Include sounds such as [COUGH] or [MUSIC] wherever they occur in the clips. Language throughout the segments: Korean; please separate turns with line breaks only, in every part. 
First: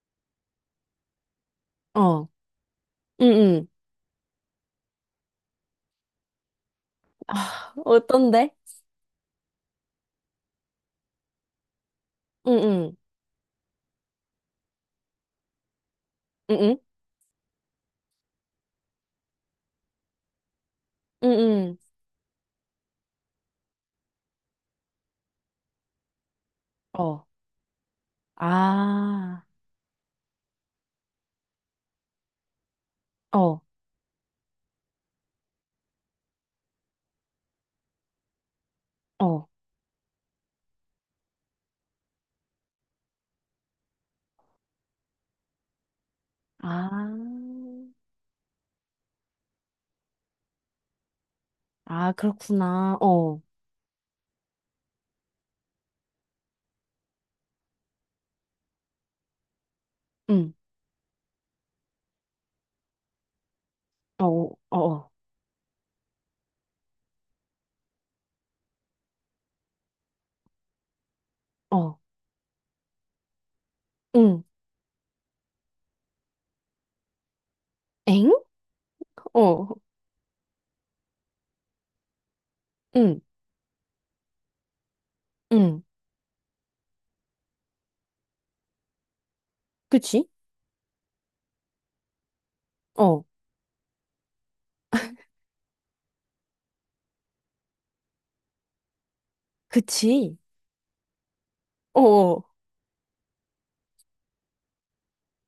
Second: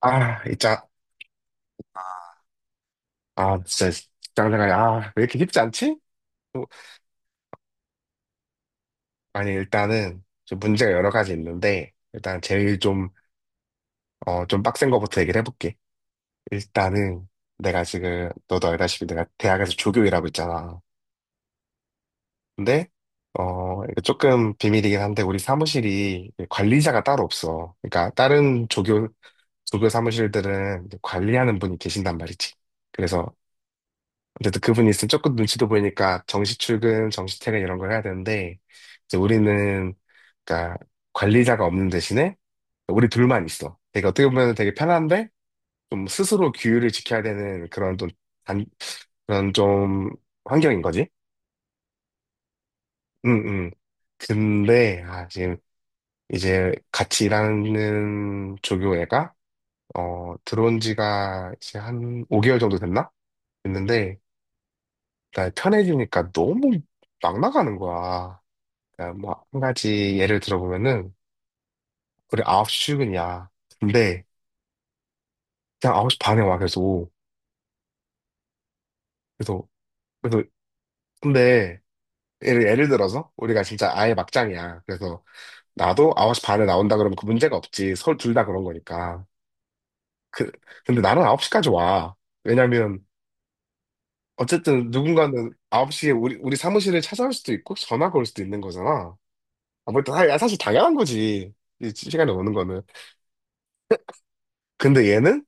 아, 이 짜,
어, 응응.
진짜 장생활이 왜 이렇게 쉽지 않지? 어,
아, 어떤데?
아니, 일단은 좀 문제가 여러 가지 있는데, 일단 제일
응응,
좀, 어, 좀 빡센 거부터 얘기를 해볼게.
응응,
일단은 내가 지금, 너도 알다시피 내가 대학에서 조교 일하고 있잖아.
응응.
근데, 이거 조금 비밀이긴 한데, 우리 사무실이 관리자가 따로
어,
없어. 그러니까
아,
조교 사무실들은 관리하는 분이 계신단 말이지. 그래서
어,
그래도 그분이 있으면 조금 눈치도 보이니까 정시 출근, 정시 퇴근 이런 걸 해야 되는데 이제
어,
우리는, 그러니까 관리자가 없는 대신에 우리 둘만 있어. 되게 어떻게 보면 되게 편한데 좀 스스로
아,
규율을 지켜야 되는 단, 그런 환경인 거지.
아, 그렇구나.
응,
어,
응. 근데 지금 이제 같이 일하는 조교 애가
응,
들어온 지가 이제 한 5개월 정도 됐나? 됐는데
어, 어,
나 편해지니까 너무 막 나가는 거야. 그러니까 뭐, 한 가지 예를 들어보면은,
어, 어,
우리 아홉시 출근이야. 근데,
응,
그냥 아홉시 반에 와, 계속.
엥?
그래서,
어,
그래서, 근데, 예를
응,
들어서, 우리가 진짜 아예 막장이야. 그래서,
응,
나도 아홉시 반에 나온다 그러면 그 문제가 없지. 서로 둘 다 그런 거니까.
그치?
그, 근데 나는 아홉시까지 와. 왜냐면,
어,
어쨌든 누군가는 아홉시에 우리 사무실을 찾아올 수도 있고, 전화가 올 수도 있는 거잖아.
그치?
사실 당연한 거지, 이
어,
시간에
어,
오는 거는. 근데 얘는,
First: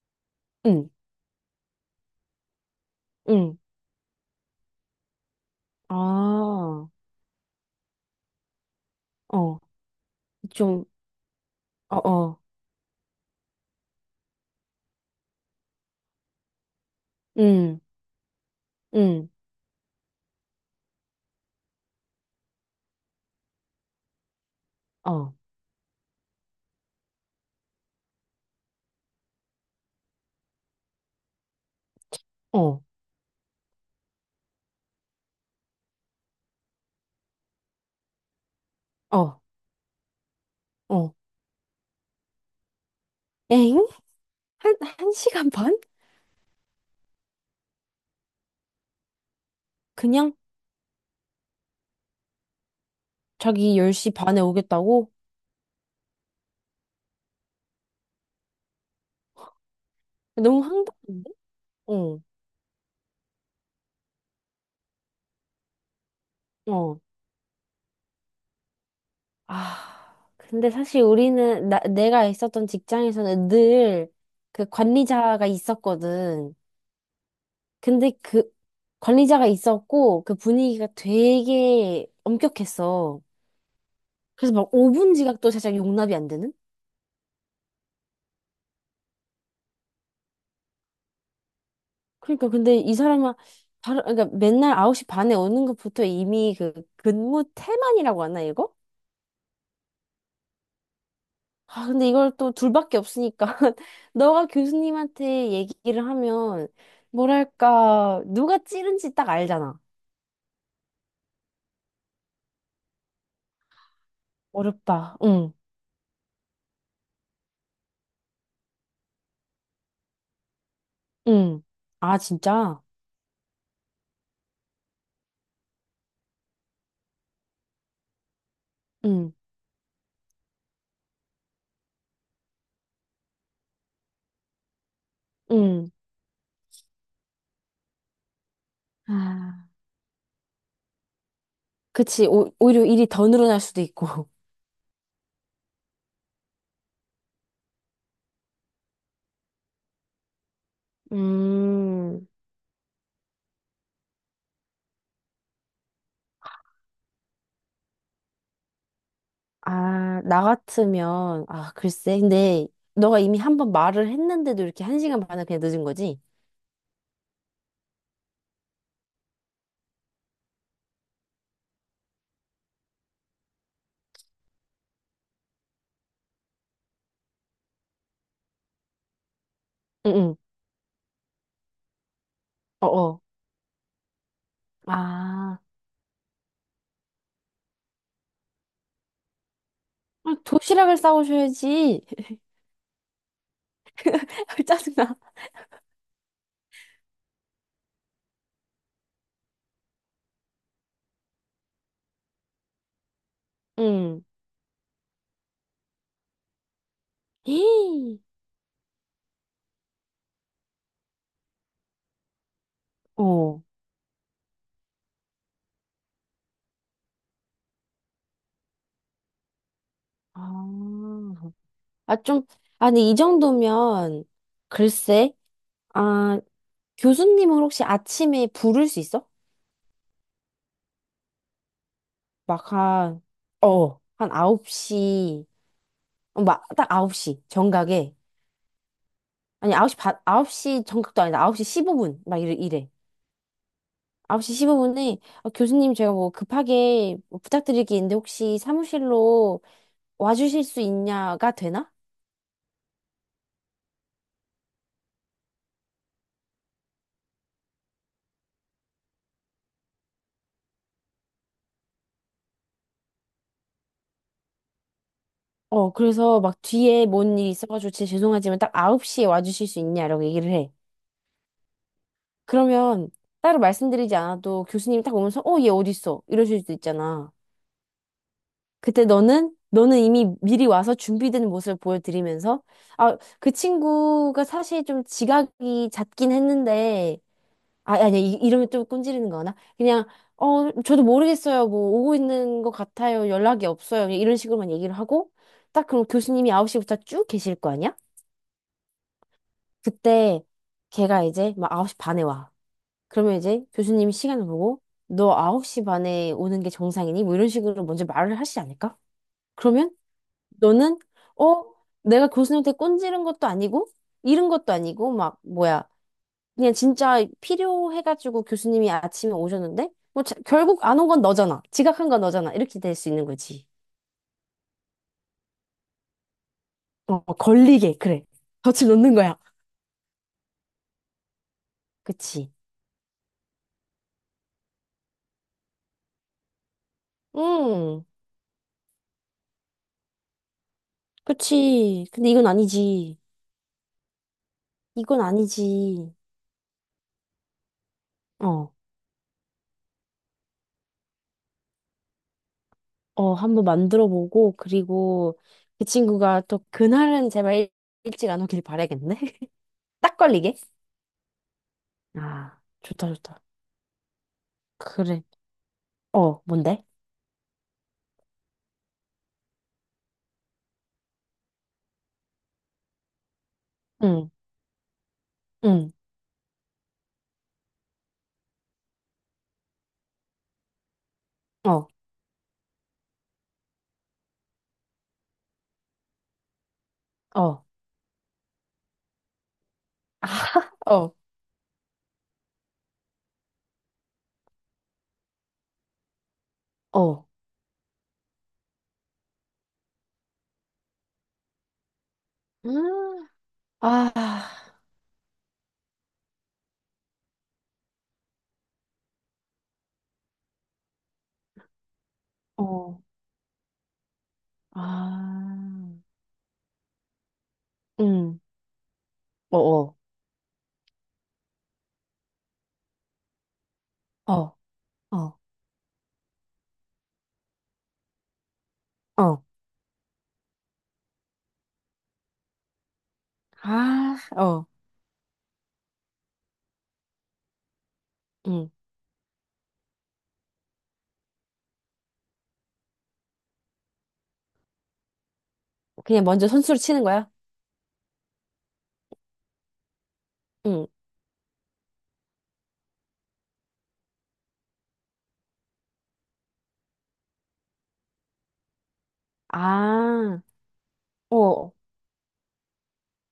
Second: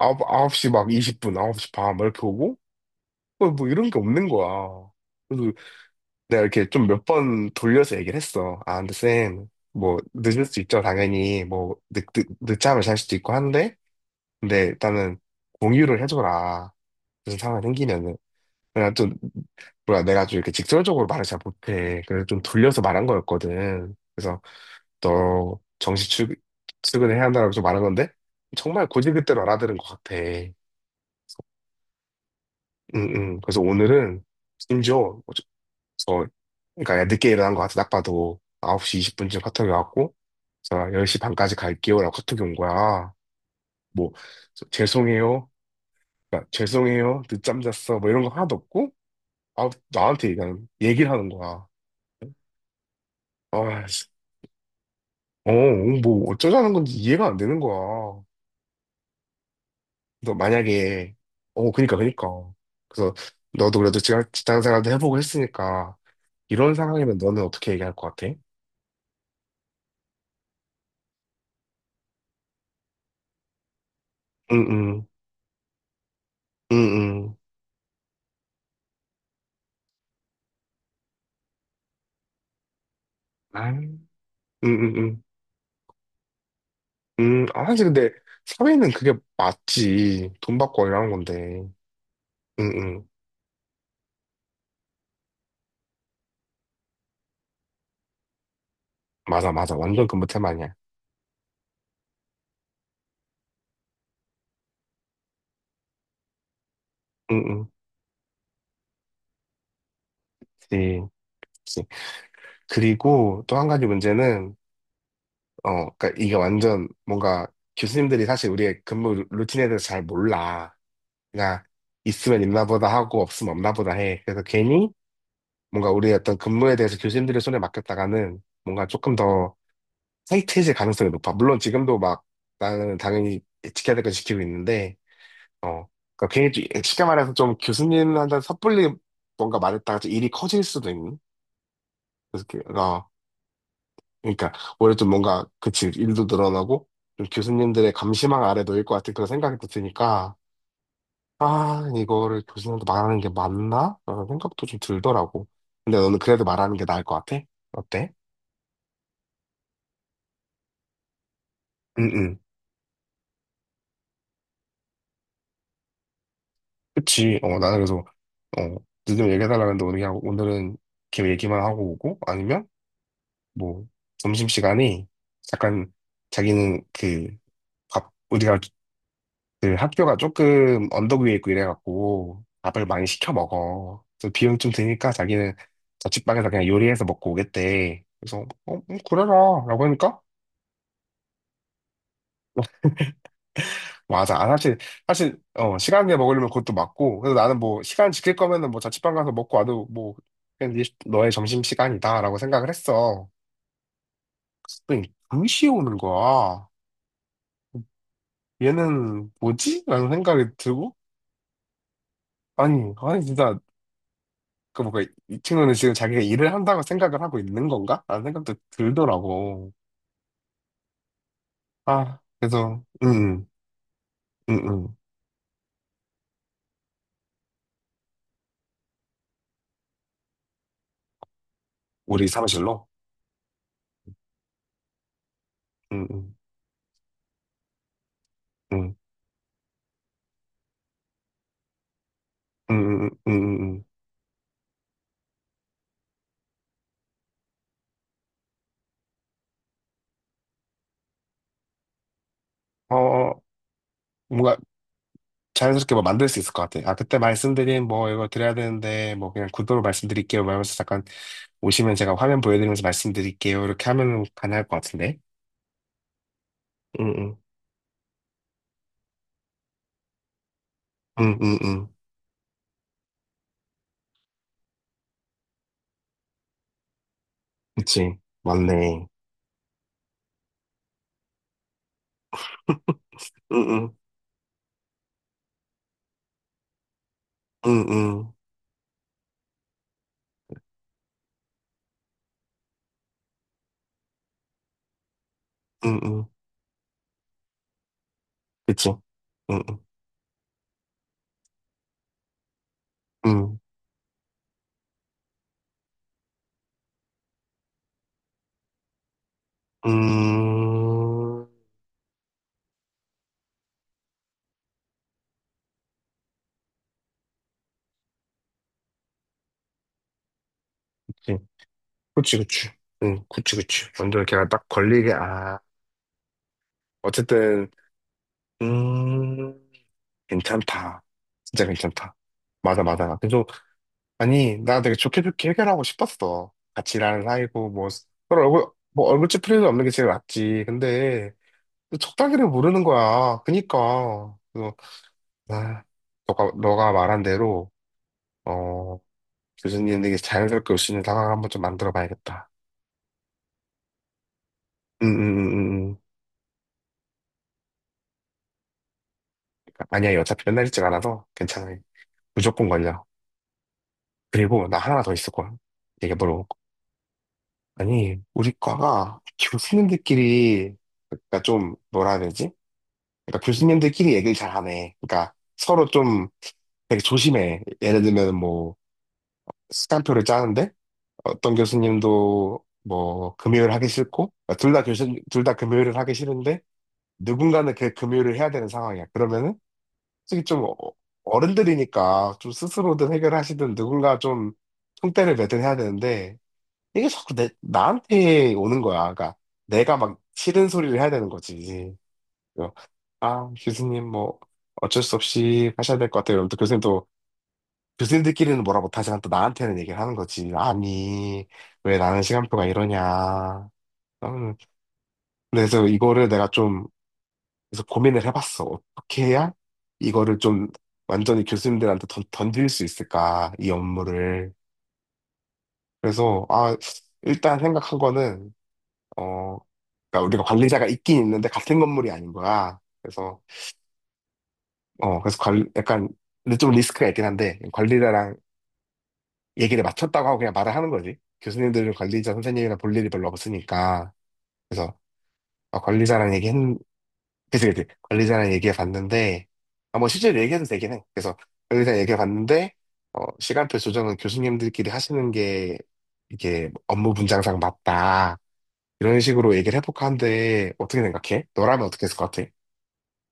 아홉시
응,
막 20분, 아홉시 반, 막 이렇게 오고,
응,
뭐 이런 게 없는 거야. 그래서
아,
내가 이렇게 좀
어,
몇 번 돌려서 얘기를 했어. 근데 쌤, 뭐 늦을 수 있죠,
좀,
당연히. 뭐
어,
늦, 늦,
어,
늦잠을 잘 수도 있고 한데, 근데 일단은 공유를 해줘라, 무슨 상황이
응,
생기면은. 내가 좀,
응,
내가 좀 이렇게 직설적으로 말을 잘 못해. 그래서 좀 돌려서 말한 거였거든. 그래서
어,
너 출근해야 한다고 좀 말한 건데, 정말 고지그대로 알아들은 것 같아. 응,
어,
응. 그래서 오늘은 심지어, 그래서 그러니까 늦게 일어난 것 같아. 딱 봐도 9시 20분쯤
어,
카톡이 왔고 제가
어,
10시 반까지 갈게요 라고 카톡이 온 거야.
엥?
뭐
한 시간
죄송해요,
반?
그러니까 죄송해요, 늦잠 잤어, 뭐 이런 거 하나도 없고
그냥
나한테 그냥 얘기를 하는 거야.
자기
아, 씨.
10시 반에 오겠다고?
어, 어, 뭐 어쩌자는 건지 이해가 안 되는 거야. 그래서
너무
만약에,
황당한데?
어, 그니까
어,
그니까. 그래서 너도 그래도 지금 직장 생활도 해보고 했으니까 이런
어.
상황이면 너는 어떻게 얘기할 것 같아?
아, 근데 사실 내가 있었던 직장에서는 늘 그
응응,
관리자가 있었거든.
응응,
근데 그 관리자가 있었고 그 분위기가 되게 엄격했어.
아,
그래서 막 5분
응응응.
지각도 살짝 용납이 안 되는?
아, 사실 근데 사회는 그게 맞지. 돈 받고 일하는 건데.
그러니까
응,
근데 이
응.
사람은 바로, 그러니까 맨날 9시 반에 오는 것부터 이미 그 근무 태만이라고 하나, 이거?
맞아, 맞아. 완전 근무 테마야.
아, 근데 이걸 또 둘밖에 없으니까. [LAUGHS] 너가 교수님한테 얘기를 하면,
응, 응.
뭐랄까, 누가 찌른지 딱 알잖아.
그치, 그치. 그리고 또 한 가지 문제는,
어렵다. 응,
어, 그니까 이게 완전 뭔가 교수님들이 사실 우리의 루틴에 대해서 잘 몰라. 그냥
응. 아,
있으면 있나
진짜?
보다 하고 없으면 없나 보다 해. 그래서 괜히 뭔가 우리의 어떤 근무에 대해서 교수님들의 손에 맡겼다가는 뭔가 조금
응,
더 타이트해질 가능성이 높아. 물론 지금도 막 나는 당연히 지켜야 될 건 지키고 있는데, 어.
응.
그러니까 쉽게 말해서 좀 교수님한테 섣불리 뭔가
아,
말했다가 좀 일이 커질 수도 있는.
그치.
그래서
오,
그-
오히려 일이
어.
더 늘어날 수도 있고. [LAUGHS]
그러니까 오히려 좀 뭔가, 그치, 일도 늘어나고 좀 교수님들의 감시망 아래 놓일 것 같은 그런 생각이 또 드니까 아
음,
이거를 교수님한테 말하는 게 맞나? 라는 생각도 좀 들더라고. 근데 너는 그래도 말하는 게 나을 것 같아? 어때?
아, 나 같으면, 아, 글쎄.
응응.
근데 너가 이미 한번 말을 했는데도 이렇게 한 시간 반을 그냥 늦은 거지?
그치. 나는 그래서 어 늦으면 얘기해달라 는데 오늘은 걔 얘기만 하고 오고, 아니면 뭐 점심시간에 약간 자기는 그 밥, 우리가 그
응,
학교가
응.
조금 언덕 위에 있고 이래갖고 밥을 많이
어어.
시켜 먹어. 그래서 비용 좀 드니까 자기는
아,
자취방에서 그냥 요리해서 먹고 오겠대. 그래서 어, 어, 그래라 라고 하니까,
아, 도시락을 싸오셔야지.
맞아. 아,
[LAUGHS]
사실
짜증나.
어, 시간에 먹으려면 그것도 맞고 그래서 나는 뭐 시간 지킬 거면은 뭐 자취방 가서 먹고 와도 뭐 그냥 너의 점심시간이다 라고 생각을 했어.
응.
그랬더니 글이 오는 거야.
헤이.
얘는 뭐지? 라는 생각이 들고 아니 아니 진짜
어.
그 뭔가 이 친구는 지금 자기가 일을 한다고 생각을 하고 있는 건가? 라는 생각도 들더라고.
아, 아,
아
좀,
그래서,
아니, 이
응응,
정도면,
응, 응, 응.
글쎄, 아, 교수님은 혹시 아침에 부를 수 있어?
우리
막
사무실로.
한, 어, 한 9시,
응응,
어, 막, 딱 아홉 시 정각에. 아니, 9시 반, 아홉 시 정각도 아니다. 9시 15분, 막 이래, 이래.
응응응응응.
9시 15분에, 교수님 제가 뭐 급하게 뭐 부탁드릴 게 있는데 혹시 사무실로 와주실 수 있냐가 되나?
어, 뭔가 자연스럽게 뭐 만들 수 있을 것 같아, 아 그때 말씀드린 뭐 이거 드려야 되는데 뭐 그냥 구도로 말씀드릴게요 말면서 잠깐 오시면 제가 화면 보여드리면서 말씀드릴게요 이렇게 하면 가능할 것 같은데.
어, 그래서 막 뒤에
응응,
뭔 일이 있어가지고 진짜 죄송하지만 딱 9시에 와주실 수 있냐라고 얘기를 해.
응응응.
그러면 따로 말씀드리지 않아도 교수님이 딱 오면서 어, 얘 어디 있어? 이러실 수도 있잖아.
그치
그때
맞네.
너는 이미 미리 와서 준비된 모습을 보여드리면서 아, 그
응, 응,
친구가 사실 좀 지각이 잦긴 했는데
응,
아, 아니
응,
이러면 또 꼰지르는 거나 그냥 어, 저도 모르겠어요. 뭐 오고 있는 것 같아요. 연락이 없어요. 그냥 이런 식으로만 얘기를 하고 딱
응,
그럼
응.
교수님이 9시부터 쭉 계실 거 아니야?
그치. 응, 응,
그때 걔가 이제 막 9시 반에 와. 그러면
응.
이제 교수님이 시간을 보고 너 9시 반에 오는 게 정상이니? 뭐 이런 식으로 먼저 말을 하시지 않을까? 그러면 너는
음,
어? 내가 교수님한테 꼰지른 것도 아니고 잃은 것도 아니고 막 뭐야 그냥 진짜 필요해가지고 교수님이 아침에 오셨는데 뭐 결국 안 온 건
그치,
너잖아. 지각한 건
그치.
너잖아.
그치.
이렇게 될 수
응,
있는
그치,
거지.
그치. 완전 걔가 딱 걸리게, 아.
어,
어쨌든,
걸리게 그래. 덫을 놓는 거야.
음, 괜찮다. 진짜 괜찮다.
그치.
맞아, 맞아. 그래서, 아니, 나 되게 좋게 좋게 해결하고 싶었어. 같이 일하는 사이고, 뭐,
음,
서로 얼굴, 뭐, 얼굴 찌푸리도 없는 게 제일 낫지. 근데, 또
그치. 근데 이건
적당히를 모르는
아니지.
거야. 그니까. 그래서,
이건
아,
아니지.
너가 말한 대로,
어,
어, 교수님에게 자연스럽게 올 수 있는 상황을 한번 좀 만들어 봐야겠다.
어, 한번 만들어 보고,
음,
그리고
음,
그
음, 음.
친구가 또 그날은 제발 일- 찍 안 오길 바라겠네. [LAUGHS] 딱
아니야, 어차피
걸리게.
맨날 일찍 안 와서 괜찮아.
아,
무조건 걸려.
좋다, 좋다.
그리고 나 하나 더
그래.
있었거든.
어,
얘기해보려고.
뭔데?
아니, 우리 과가 교수님들끼리, 그러니까 좀, 뭐라 해야 되지? 그러니까 교수님들끼리
응,
얘기를 잘 안 해. 그러니까 서로
응,
좀 되게 조심해. 예를 들면 뭐, 시간표를 짜는데, 어떤
어,
교수님도 뭐, 금요일 하기 싫고, 그러니까 둘 다 금요일을 하기 싫은데,
어,
누군가는 그 금요일을 해야 되는 상황이야. 그러면은 솔직히
아, [LAUGHS] 어,
어른들이니까 좀 스스로든 해결하시든 누군가 좀 총대를 매든 해야 되는데 이게
어.
자꾸 나한테 오는 거야. 그러니까 내가 막 싫은 소리를 해야 되는 거지. 그래서
음,
아, 교수님
아,
뭐 어쩔 수 없이 하셔야 될 것 같아요. 이러면 또 교수님도, 교수님들끼리는 뭐라 못하지만 또 나한테는 얘기를 하는 거지. 아니, 왜 나는 시간표가
어,
이러냐. 나는
아,
그래서 이거를 내가 좀, 그래서 고민을
응,
해봤어. 어떻게 해야
어, 어,
이거를 좀 완전히 교수님들한테 던질 수 있을까, 이 업무를.
어, 어,
그래서, 아, 일단 생각한 거는,
어,
어, 그러니까 우리가 관리자가 있긴 있는데 같은 건물이 아닌 거야. 그래서,
아, 어,
어, 근데 좀 리스크가 있긴 한데, 관리자랑
응.
얘기를 맞췄다고 하고 그냥 말을 하는 거지. 교수님들은 관리자 선생님이랑 볼 일이 별로 없으니까. 그래서, 아,
그냥
관리자랑
먼저
얘기했,
선수를 치는 거야?
그치, 그치. 관리자랑 얘기해 봤는데, 아, 뭐 실제로 얘기해도
응.
되긴 해. 그래서 관리자랑 얘기해 봤는데, 어, 시간표 조정은 교수님들끼리 하시는 게 이게 업무 분장상 맞다. 이런 식으로 얘기를 해볼까
아,
한데, 어떻게 생각해?
어.
너라면 어떻게 했을 것 같아?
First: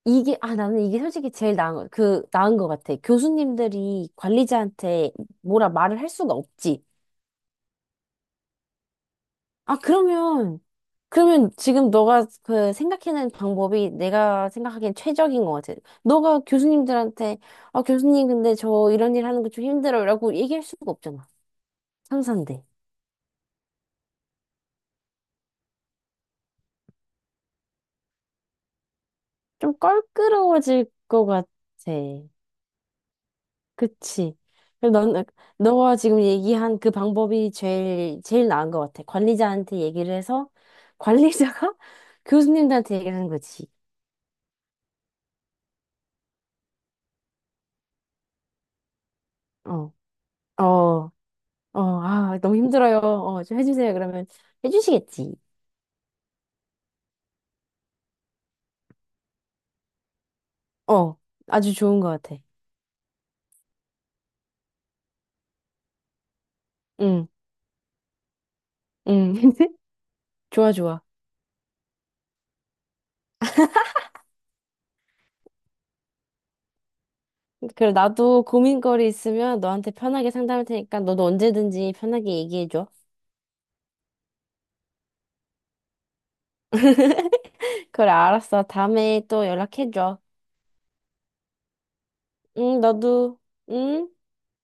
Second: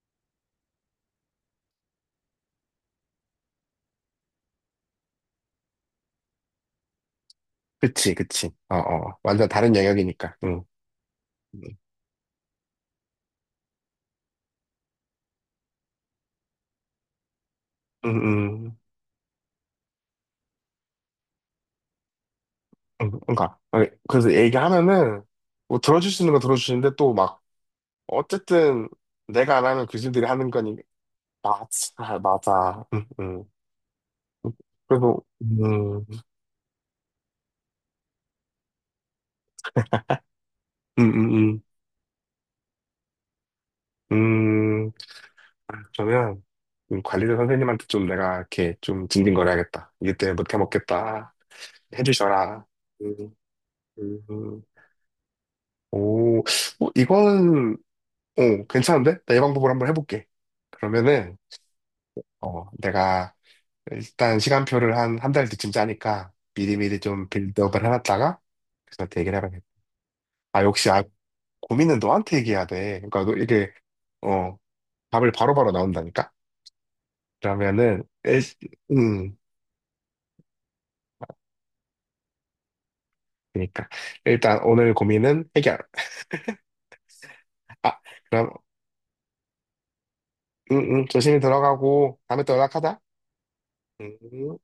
이게, 아, 나는 이게 솔직히 제일 나은 것 같아. 교수님들이 관리자한테 뭐라 말을 할 수가 없지.
그치, 그치. 어, 어. 완전 다른
아,
영역이니까.
그러면,
응.
그러면
응,
지금 너가 그 생각해낸 방법이 내가 생각하기엔 최적인 것 같아. 너가 교수님들한테, 아, 교수님, 근데
응.
저 이런 일 하는 거 좀 힘들어요. 라고 얘기할 수가 없잖아. 상사인데.
응, 응. 그러니까. 아니, 그래서 얘기하면은, 뭐 들어줄 수 있는 거 들어주시는데 또 막, 어쨌든 내가 안
좀
하면 교수님들이 하는 거니.
껄끄러워질 것 같아.
맞아, 맞아. 응, 응.
그치. 그리고
그래서,
넌,
음,
너가
음,
지금 얘기한 그 방법이 제일 나은 것 같아. 관리자한테 얘기를 해서,
음,
관리자가 [LAUGHS] 교수님들한테 얘기를 하는 거지.
음, 음, 아, 그러면, 관리자 선생님한테 좀 내가 이렇게 좀
어,
징징거려야겠다. 이게 때문에 못해
어,
먹겠다.
어, 아, 너무
해주셔라.
힘들어요.
음,
어, 좀 해주세요.
음,
그러면
음.
해주시겠지.
오, 어, 이거는, 오, 괜찮은데? 나 이 방법을 한번 해볼게.
어,
그러면은,
아주 좋은 것 같아.
어, 내가 일단 시간표를 한 달 뒤쯤 짜니까 미리미리 좀
응,
빌드업을 해놨다가, 그래서 한테
응.
얘기를 해봐야겠다.
[LAUGHS]
아,
좋아,
역시,
좋아.
아, 고민은 너한테 얘기해야 돼. 그러니까 너 이게, 어, 답을 바로바로 나온다니까?
그래,
그러면은, 일,
나도 고민거리
음,
있으면 너한테 편하게 상담할 테니까 너도 언제든지 편하게 얘기해줘.
그러니까. 일단 오늘 고민은 해결.
[LAUGHS]
아,
그래,
그럼,
알았어. 다음에 또 연락해줘.
응, 응, 조심히 들어가고, 다음에 또
응,
연락하자.
너도, 응?
음.